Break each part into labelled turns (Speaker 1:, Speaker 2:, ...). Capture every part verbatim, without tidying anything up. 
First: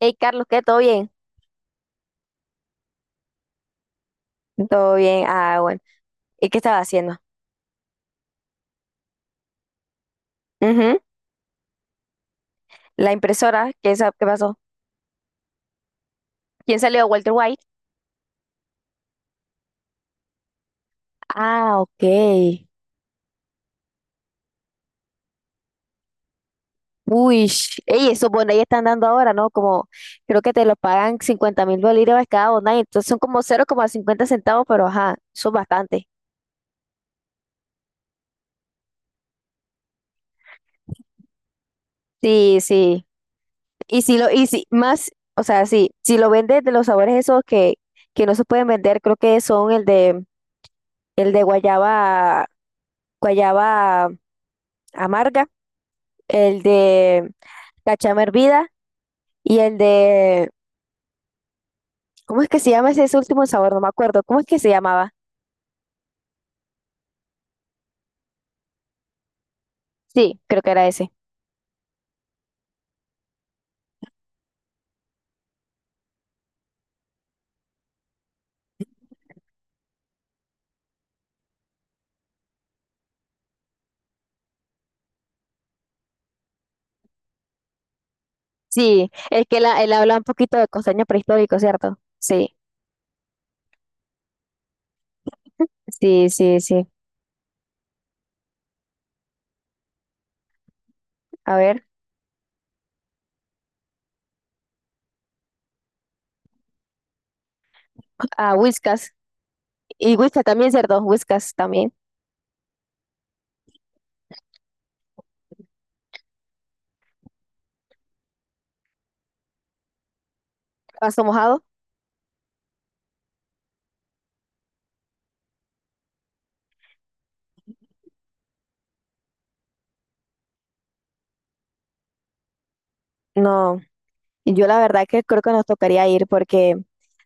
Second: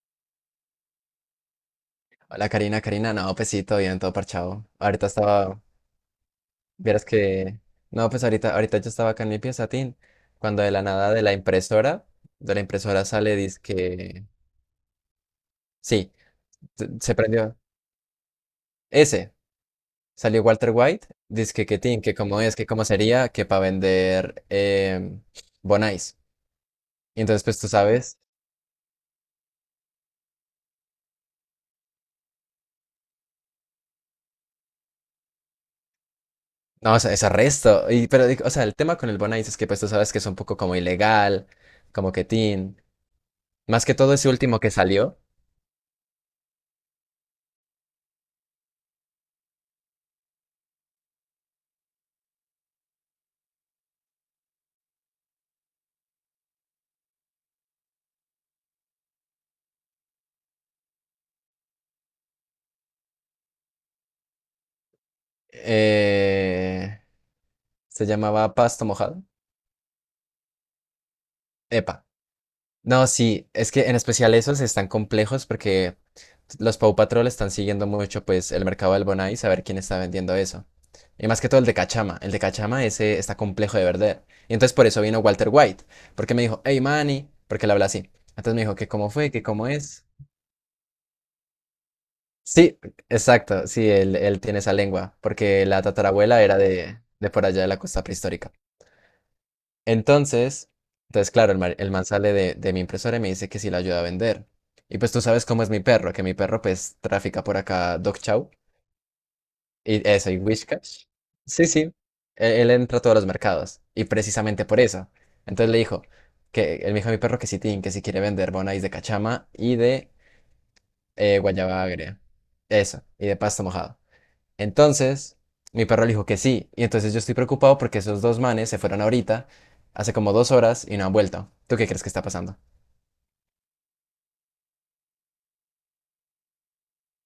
Speaker 1: Hey, Carlos, ¿qué? ¿Todo bien?
Speaker 2: Hola Karina, Karina, no, pues sí, todo bien, todo parchado.
Speaker 1: Todo
Speaker 2: Ahorita
Speaker 1: bien. Ah,
Speaker 2: estaba,
Speaker 1: bueno. ¿Y qué estaba
Speaker 2: vieras
Speaker 1: haciendo?
Speaker 2: que, no, pues ahorita, ahorita yo estaba acá en mi pieza, Tin, cuando de la
Speaker 1: Ujú.
Speaker 2: nada de la impresora, de la impresora
Speaker 1: La
Speaker 2: sale,
Speaker 1: impresora, ¿qué, sa- qué
Speaker 2: dizque,
Speaker 1: pasó?
Speaker 2: sí,
Speaker 1: ¿Quién
Speaker 2: se
Speaker 1: salió?
Speaker 2: se
Speaker 1: ¿Walter
Speaker 2: prendió,
Speaker 1: White?
Speaker 2: ese, salió Walter White, dizque
Speaker 1: Ah,
Speaker 2: que Tin,
Speaker 1: ok.
Speaker 2: que cómo es, que cómo sería, que para vender eh, Bonais. Y entonces,
Speaker 1: Uy,
Speaker 2: pues tú
Speaker 1: sh- ey,
Speaker 2: sabes,
Speaker 1: esos bonais están dando ahora, ¿no? Como, creo que te lo pagan cincuenta mil bolívares cada bonai, entonces son como cero coma cincuenta centavos, pero ajá, son bastante.
Speaker 2: no, o sea, es arresto, y, pero, digo, o sea, el tema con el Bonais es que, pues tú sabes que es un poco como ilegal, como que
Speaker 1: Sí,
Speaker 2: Tin,
Speaker 1: sí.
Speaker 2: más que
Speaker 1: Y
Speaker 2: todo
Speaker 1: si
Speaker 2: ese
Speaker 1: lo, y
Speaker 2: último
Speaker 1: si
Speaker 2: que
Speaker 1: más,
Speaker 2: salió.
Speaker 1: o sea, sí, si lo vendes de los sabores esos que, que no se pueden vender, creo que son el de, el de guayaba, guayaba amarga, el de la chama hervida y el de, ¿cómo es que se llama ese, ese último sabor? No me acuerdo, ¿cómo es que se llamaba?
Speaker 2: Eh, se llamaba pasta mojada.
Speaker 1: Sí, creo que era ese.
Speaker 2: Epa. No, sí, es que en especial esos están complejos porque los Paw Patrol están siguiendo mucho pues el mercado del Bonai saber quién está vendiendo eso. Y más que todo el de Cachama. El de Cachama ese está complejo de vender. Y entonces por eso vino Walter White. Porque me dijo, hey Manny, porque le habla así. Entonces me dijo que
Speaker 1: Sí,
Speaker 2: cómo fue, que
Speaker 1: el que
Speaker 2: cómo
Speaker 1: la- él
Speaker 2: es.
Speaker 1: habla un poquito de costeño prehistórico, ¿cierto? Sí,
Speaker 2: Sí, exacto, sí, él, él tiene esa lengua. Porque la
Speaker 1: sí,
Speaker 2: tatarabuela era
Speaker 1: sí, sí.
Speaker 2: de, de por allá de la costa prehistórica. Entonces, entonces claro,
Speaker 1: A
Speaker 2: el, ma-
Speaker 1: ver,
Speaker 2: el man sale de, de mi impresora y me dice que si la ayuda a vender. Y pues tú sabes cómo es mi perro, que mi perro pues trafica por acá Dog Chow
Speaker 1: a Whiskas.
Speaker 2: y
Speaker 1: Y
Speaker 2: eso, y
Speaker 1: Whiskas también, ¿cierto?
Speaker 2: Wishcash.
Speaker 1: Whiskas
Speaker 2: Sí, sí,
Speaker 1: también.
Speaker 2: e- él entra a todos los mercados y precisamente por eso. Entonces le dijo que él me dijo a mi perro que si tin, que si quiere vender bonais de cachama y de
Speaker 1: ¿Pasto
Speaker 2: eh,
Speaker 1: mojado?
Speaker 2: guayaba agria. Eso, y de pasto mojado. Entonces, mi perro le dijo que sí. Y entonces yo estoy preocupado porque esos dos manes se fueron ahorita, hace como dos horas, y no han vuelto. ¿Tú qué crees que está pasando?
Speaker 1: No. Yo la verdad que creo que nos tocaría ir porque,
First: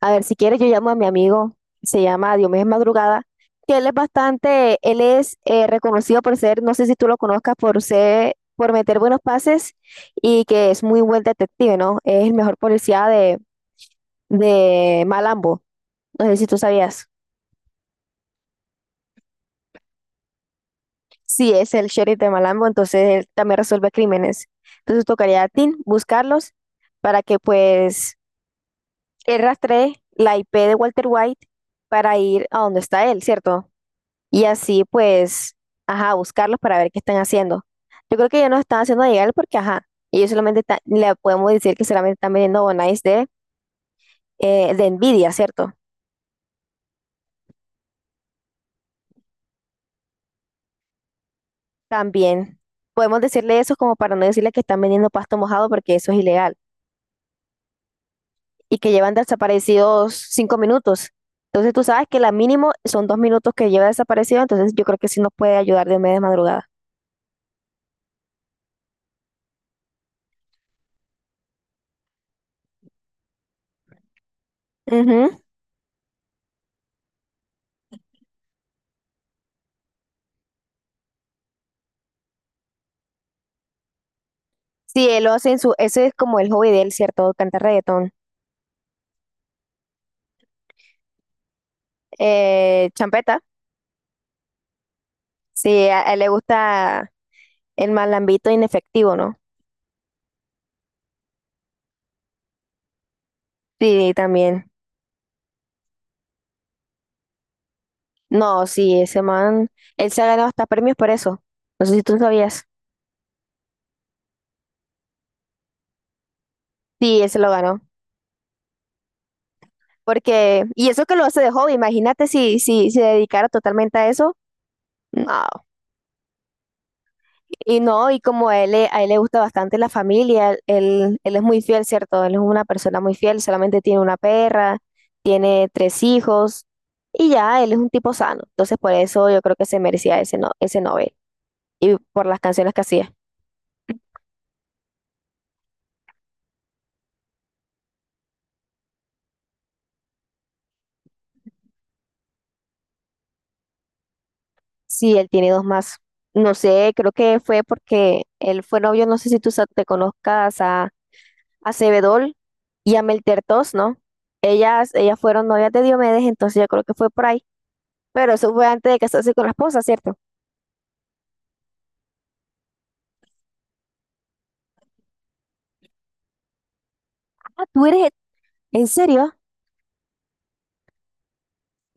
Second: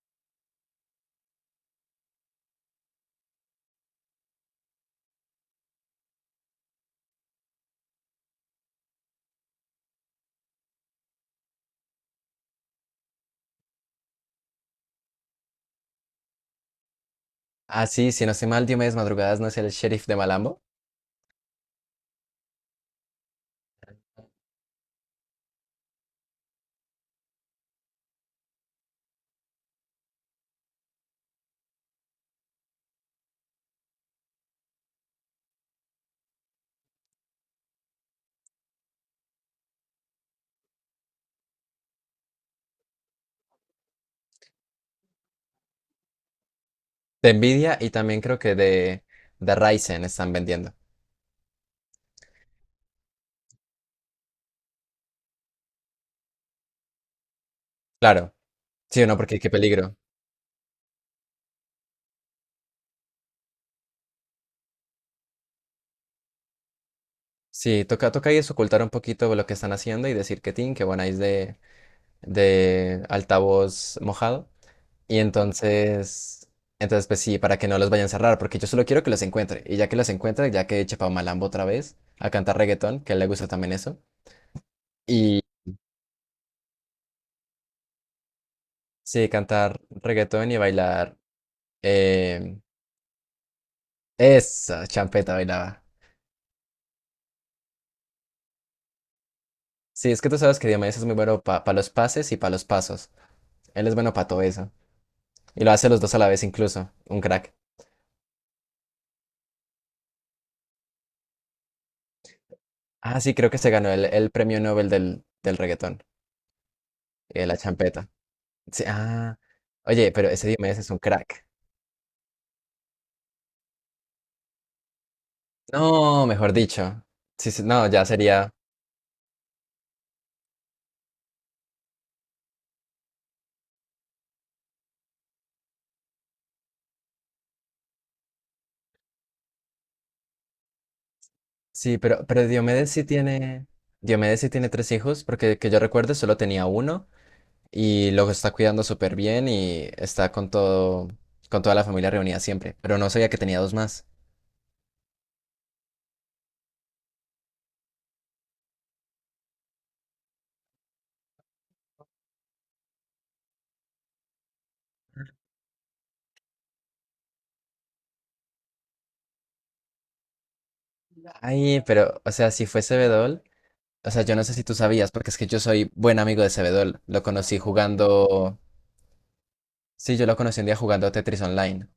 Speaker 1: a ver, si quieres yo llamo a mi amigo, se llama Diomedes Madrugada, que él es bastante, él es eh, reconocido por ser, no sé si tú lo conozcas, por ser, por meter buenos pases y que es muy buen detective, ¿no? Es el mejor policía de, de Malambo, no sé si tú sabías.
Speaker 2: Ah, sí, si no estoy mal, Diomedes Madrugadas no es el sheriff de Malambo.
Speaker 1: Sí, es el sheriff de Malambo, entonces él también resuelve crímenes. Entonces tocaría a ti buscarlos para que pues él rastrea la I P de Walter White para ir a donde está él, ¿cierto? Y así, pues, ajá, buscarlos para ver qué están haciendo. Yo creo que ellos no están haciendo llegar porque, ajá, ellos solamente ta- le podemos decir que solamente están vendiendo bonais de, eh, de Nvidia, ¿cierto?
Speaker 2: De Envidia y también creo que de, de Ryzen están vendiendo.
Speaker 1: También podemos decirle eso como para no decirle que están vendiendo pasto mojado porque eso es ilegal
Speaker 2: Claro,
Speaker 1: y que
Speaker 2: sí o
Speaker 1: llevan
Speaker 2: no, porque qué peligro.
Speaker 1: desaparecidos cinco minutos. Entonces tú sabes que la mínimo son dos minutos que lleva desaparecido, entonces yo creo que sí nos puede ayudar de media madrugada.
Speaker 2: Sí, toca, toca ahí es ocultar un poquito lo que están haciendo y decir que Tin, que bueno, ahí es de, de altavoz mojado. Y
Speaker 1: Ujú.
Speaker 2: entonces, entonces pues sí, para que no los vayan a cerrar, porque yo solo quiero que los encuentre. Y ya que los encuentre, ya que eche pa' Malambo otra vez a cantar reggaetón, que a él le gusta también eso.
Speaker 1: Sí, él lo
Speaker 2: Y
Speaker 1: hace en su, ese es como el hobby de él, ¿cierto? Cantar reggaetón.
Speaker 2: sí, cantar reggaetón y bailar. eh,
Speaker 1: Eh, champeta,
Speaker 2: esa champeta bailaba.
Speaker 1: sí, a, a él le gusta el malambito inefectivo, ¿no?
Speaker 2: Sí, es que tú sabes que Diomedes es muy bueno para los pases y para los pasos. Él es bueno
Speaker 1: Sí,
Speaker 2: para todo
Speaker 1: también.
Speaker 2: eso. Y lo hace los dos a la vez incluso. Un crack.
Speaker 1: No, sí, ese man, él se ha ganado hasta premios por eso. No sé si tú sabías.
Speaker 2: Ah, sí, creo que se ganó el, el premio Nobel del, del reggaetón
Speaker 1: Sí, él se
Speaker 2: y de
Speaker 1: lo
Speaker 2: la
Speaker 1: ganó.
Speaker 2: champeta. Sí, ah, oye, pero ese
Speaker 1: Porque,
Speaker 2: Diomedes
Speaker 1: y
Speaker 2: es un
Speaker 1: eso que lo hace
Speaker 2: crack.
Speaker 1: de hobby, imagínate si, si se dedicara totalmente a eso. No.
Speaker 2: No, mejor dicho. Sí, sí,
Speaker 1: Y
Speaker 2: no, ya
Speaker 1: no, y como
Speaker 2: sería.
Speaker 1: a él, le- a él le gusta bastante la familia, él, él es muy fiel, ¿cierto? Él es una persona muy fiel, solamente tiene una perra, tiene tres hijos y ya, él es un tipo sano. Entonces por eso yo creo que se merecía ese, no, ese Nobel y
Speaker 2: Sí,
Speaker 1: por
Speaker 2: pero,
Speaker 1: las
Speaker 2: pero
Speaker 1: canciones que
Speaker 2: Diomedes sí
Speaker 1: hacía.
Speaker 2: tiene. Diomedes sí tiene tres hijos, porque que yo recuerde solo tenía uno y lo está cuidando súper bien y está con todo, con toda la familia reunida siempre. Pero no sabía que tenía dos más.
Speaker 1: Sí, él tiene dos más. No sé, creo que fue porque él fue novio, no sé si tú sa- te conozcas a, a, Sebedol y a Meltertos, ¿no? Ellas, ellas fueron novias de Diomedes, entonces yo creo que fue por ahí. Pero eso fue antes de casarse con la esposa, ¿cierto?
Speaker 2: Ay, pero, o sea, si fue Cebedol, o sea, yo no sé si tú sabías, porque es que yo soy buen amigo de Cebedol. Lo conocí
Speaker 1: Ah, tú eres,
Speaker 2: jugando.
Speaker 1: he- ¿en serio?
Speaker 2: Sí, yo lo conocí un día jugando Tetris Online.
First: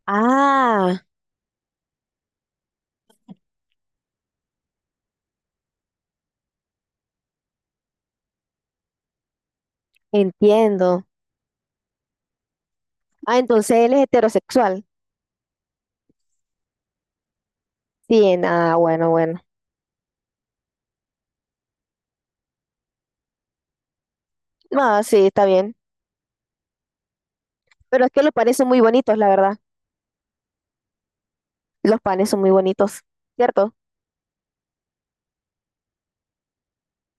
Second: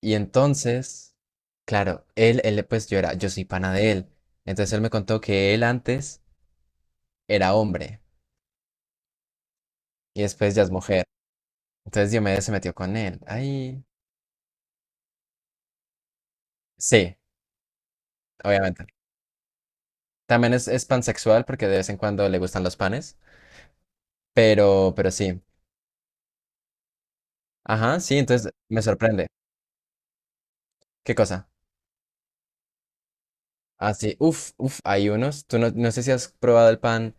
Speaker 2: Y
Speaker 1: Ah,
Speaker 2: entonces, claro, él, él, pues yo era, yo soy pana de él. Entonces él me contó que él antes era hombre y después ya es
Speaker 1: entiendo.
Speaker 2: mujer. Entonces Diomedes se metió con él.
Speaker 1: Ah, entonces
Speaker 2: Ay,
Speaker 1: él es heterosexual.
Speaker 2: sí,
Speaker 1: Sí, nada,
Speaker 2: obviamente.
Speaker 1: bueno, bueno.
Speaker 2: También es, es pansexual porque de vez en cuando le gustan los panes, pero,
Speaker 1: Ah,
Speaker 2: pero
Speaker 1: sí,
Speaker 2: sí.
Speaker 1: está bien.
Speaker 2: Ajá,
Speaker 1: Pero es
Speaker 2: sí,
Speaker 1: que los
Speaker 2: entonces
Speaker 1: panes son muy
Speaker 2: me
Speaker 1: bonitos,
Speaker 2: sorprende.
Speaker 1: la verdad.
Speaker 2: ¿Qué cosa?
Speaker 1: Los panes son muy bonitos, ¿cierto?
Speaker 2: Ah, sí, uf, uf, hay unos. Tú no, no sé si has probado el pan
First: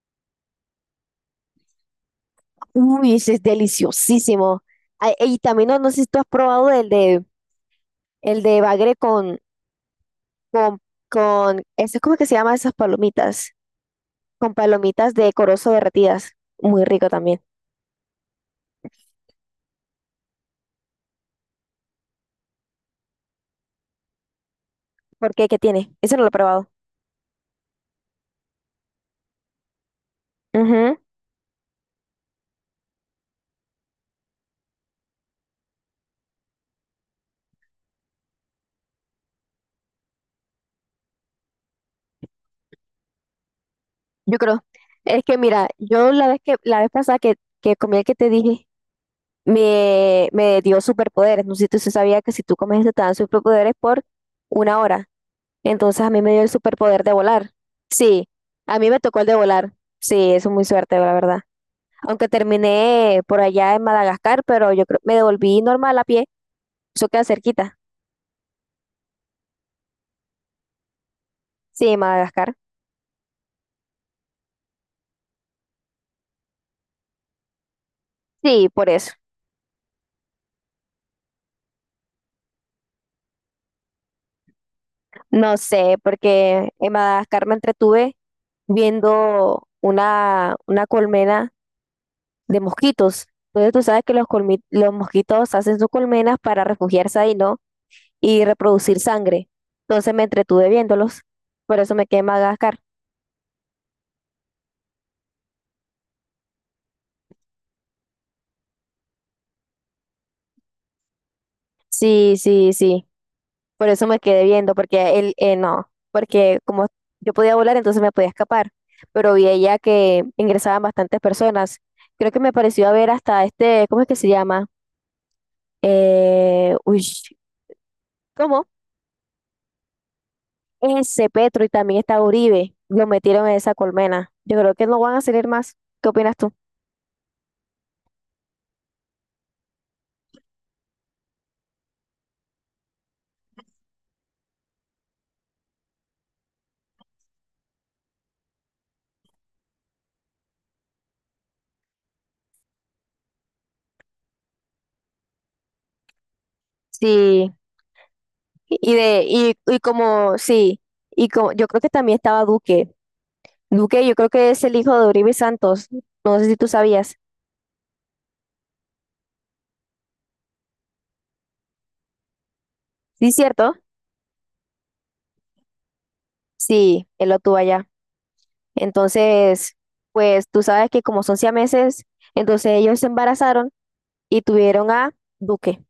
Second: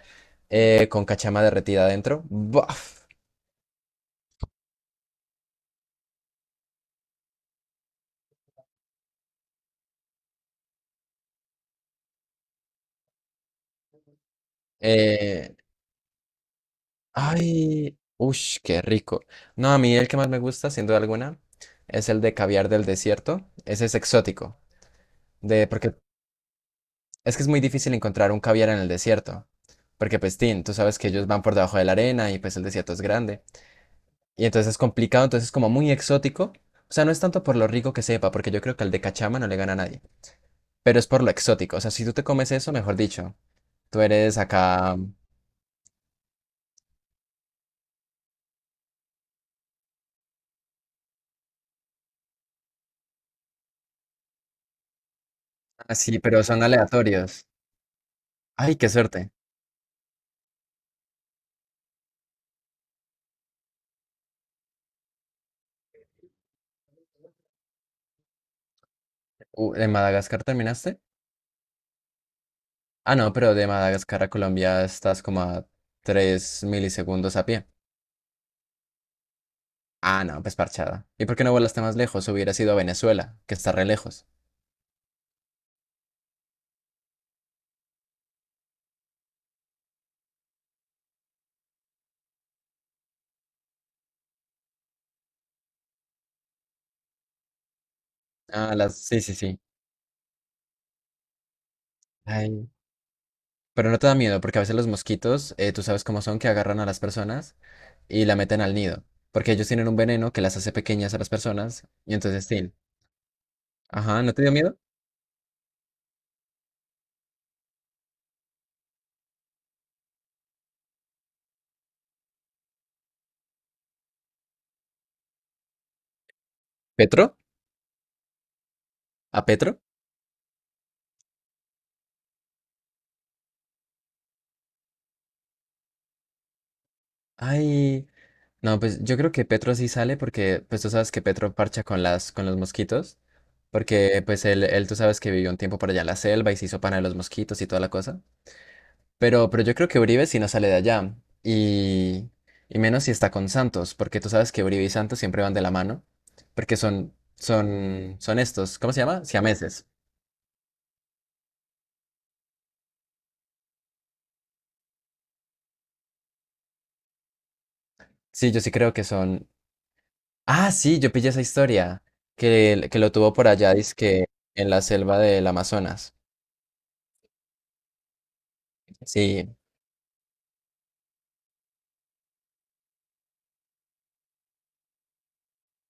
Speaker 2: eh, con cachama derretida adentro. Buf.
Speaker 1: Uy, ese es deliciosísimo. Ay, y también no, no sé si tú has probado el de el de bagre con con con eso, ¿cómo es como que se llama esas palomitas, con palomitas de corozo derretidas? Muy rico también.
Speaker 2: Ay, uff, qué rico. No, a mí el que más me gusta, sin duda alguna, es el de caviar del desierto. Ese es exótico,
Speaker 1: ¿Por qué? ¿Qué
Speaker 2: de
Speaker 1: tiene?
Speaker 2: porque
Speaker 1: Eso no lo he probado.
Speaker 2: es que es muy difícil encontrar un caviar en el desierto, porque pues tin, tú
Speaker 1: Ujú.
Speaker 2: sabes que ellos van por debajo de la arena y pues el desierto es grande. Y entonces es complicado, entonces es como muy exótico. O sea, no es tanto por lo rico que sepa, porque yo creo que al de cachama no le gana a nadie, pero es por lo exótico. O sea, si tú te comes eso, mejor dicho, tú
Speaker 1: Yo
Speaker 2: eres
Speaker 1: creo,
Speaker 2: acá.
Speaker 1: es que mira, yo la vez que la vez pasada que, que comí el que te dije, me, me dio superpoderes. No sé si tú sí sabías que si tú comes este te dan superpoderes por una hora.
Speaker 2: Ah,
Speaker 1: Entonces a
Speaker 2: sí,
Speaker 1: mí me dio
Speaker 2: pero
Speaker 1: el
Speaker 2: son
Speaker 1: superpoder de
Speaker 2: aleatorios.
Speaker 1: volar. Sí,
Speaker 2: Ay,
Speaker 1: a mí
Speaker 2: qué
Speaker 1: me tocó el
Speaker 2: suerte.
Speaker 1: de volar. Sí, eso es muy suerte, la verdad. Aunque terminé por allá en Madagascar, pero yo creo me devolví normal a pie. Eso queda cerquita.
Speaker 2: Uh, ¿en Madagascar terminaste?
Speaker 1: Sí, Madagascar.
Speaker 2: Ah, no, pero de Madagascar a Colombia estás como a tres milisegundos a pie.
Speaker 1: Sí, por eso.
Speaker 2: Ah, no, pues parchada. ¿Y por qué no volaste más lejos? Hubiera sido a Venezuela, que está re lejos.
Speaker 1: No sé, porque en Madagascar me entretuve viendo una, una colmena de mosquitos. Entonces tú sabes que los, colmi- los mosquitos hacen sus colmenas para refugiarse ahí, ¿no? Y
Speaker 2: Ah, las...
Speaker 1: reproducir
Speaker 2: sí, sí,
Speaker 1: sangre.
Speaker 2: sí.
Speaker 1: Entonces me entretuve viéndolos. Por eso me quedé en
Speaker 2: Ay.
Speaker 1: Madagascar.
Speaker 2: Pero no te da miedo, porque a veces los mosquitos, eh, tú sabes cómo son, que agarran a las personas y la meten al nido. Porque ellos tienen un veneno que las hace pequeñas a las personas. Y
Speaker 1: Sí,
Speaker 2: entonces,
Speaker 1: sí,
Speaker 2: sí.
Speaker 1: sí. Por eso me
Speaker 2: Ajá, ¿no
Speaker 1: quedé
Speaker 2: te dio
Speaker 1: viendo,
Speaker 2: miedo?
Speaker 1: porque él, eh, no, porque como yo podía volar, entonces me podía escapar. Pero vi ella que ingresaban bastantes personas. Creo que me pareció haber hasta este, ¿cómo es que se llama? Eh, uy,
Speaker 2: ¿Petro?
Speaker 1: ¿cómo?
Speaker 2: ¿A Petro?
Speaker 1: Ese Petro y también está Uribe, lo metieron en esa colmena. Yo creo que no van a salir más. ¿Qué opinas tú?
Speaker 2: Ay, no, pues yo creo que Petro sí sale porque, pues tú sabes que Petro parcha con las, con los mosquitos, porque pues él, él tú sabes que vivió un tiempo por allá en la selva y se hizo pana de los mosquitos y toda la cosa. Pero, pero yo creo que Uribe sí no sale de allá y, y menos si está con Santos, porque tú sabes que Uribe y Santos siempre van de la mano, porque son,
Speaker 1: Sí,
Speaker 2: son, son estos, ¿cómo
Speaker 1: y
Speaker 2: se
Speaker 1: de,
Speaker 2: llama?
Speaker 1: y, y
Speaker 2: Siameses.
Speaker 1: como, sí, y como, yo creo que también estaba Duque. Duque, yo creo que es el hijo de Uribe Santos. No sé si tú sabías.
Speaker 2: Sí, yo sí creo que son. Ah, sí, yo pillé esa historia que, que lo
Speaker 1: Sí,
Speaker 2: tuvo por
Speaker 1: cierto.
Speaker 2: allá, dizque en la selva del Amazonas.
Speaker 1: Sí, él lo tuvo allá.
Speaker 2: Sí,
Speaker 1: Entonces, pues tú sabes que como son siameses, entonces ellos se embarazaron y tuvieron a Duque.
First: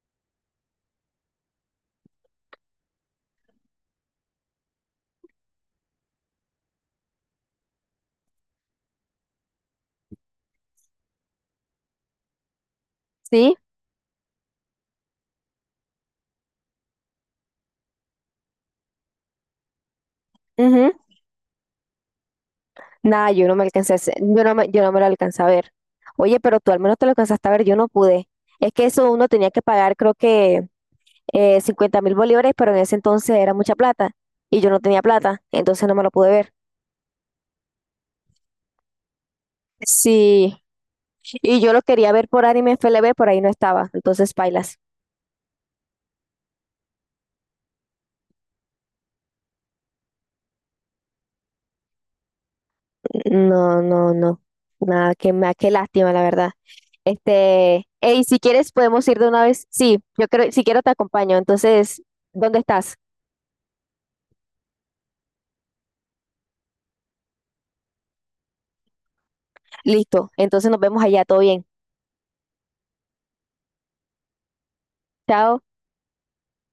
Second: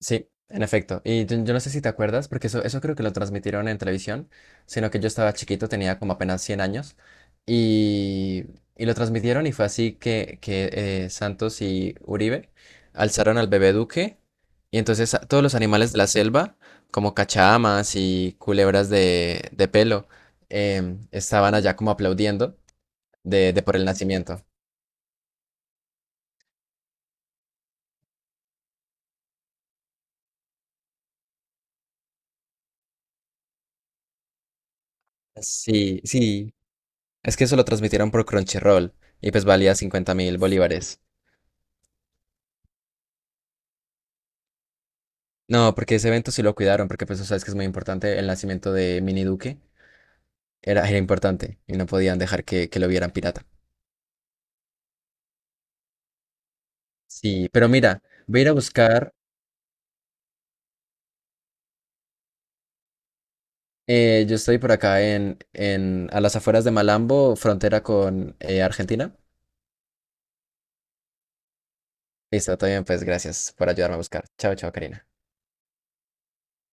Speaker 2: sí, en efecto. Y yo, yo no sé si te acuerdas, porque eso, eso creo que lo transmitieron en televisión, sino que yo estaba chiquito, tenía como apenas cien años, y, y lo transmitieron y fue así que, que eh, Santos y Uribe alzaron al
Speaker 1: Sí.
Speaker 2: bebé Duque, y entonces a- todos los animales de la selva, como cachamas y culebras de, de pelo,
Speaker 1: Ujú.
Speaker 2: em, estaban allá como aplaudiendo
Speaker 1: Nada, yo
Speaker 2: de,
Speaker 1: no
Speaker 2: de
Speaker 1: me
Speaker 2: por el
Speaker 1: alcancé a hacer-
Speaker 2: nacimiento.
Speaker 1: yo no me, yo no me lo alcancé a ver. Oye, pero tú al menos te lo alcanzaste a ver, yo no pude. Es que eso uno tenía que pagar, creo que eh, cincuenta mil bolívares mil bolívares, pero en ese entonces era mucha plata y yo no tenía plata, entonces no
Speaker 2: Sí,
Speaker 1: me lo pude ver.
Speaker 2: sí, Es que eso lo transmitieron por Crunchyroll y pues valía cincuenta mil
Speaker 1: Sí,
Speaker 2: bolívares.
Speaker 1: y yo lo quería ver por Anime F L B, por ahí no estaba, entonces pailas.
Speaker 2: No, porque ese evento sí lo cuidaron, porque pues tú sabes que es muy importante el nacimiento de Mini Duque. Era, era importante y no podían dejar que, que lo vieran pirata.
Speaker 1: No, no, no. Nada, qué, ma- qué lástima, la verdad.
Speaker 2: Sí, pero
Speaker 1: Este,
Speaker 2: mira,
Speaker 1: hey, si
Speaker 2: voy a ir a
Speaker 1: quieres podemos
Speaker 2: buscar.
Speaker 1: ir de una vez. Sí, yo creo, si quiero te acompaño. Entonces, ¿dónde estás?
Speaker 2: eh, yo estoy por acá en, en a las afueras de Malambo, frontera con eh, Argentina.
Speaker 1: Listo. Entonces nos vemos allá, todo bien.
Speaker 2: Listo, todo bien, pues gracias por ayudarme a buscar. Chao, chao, Karina.
Speaker 1: Chao.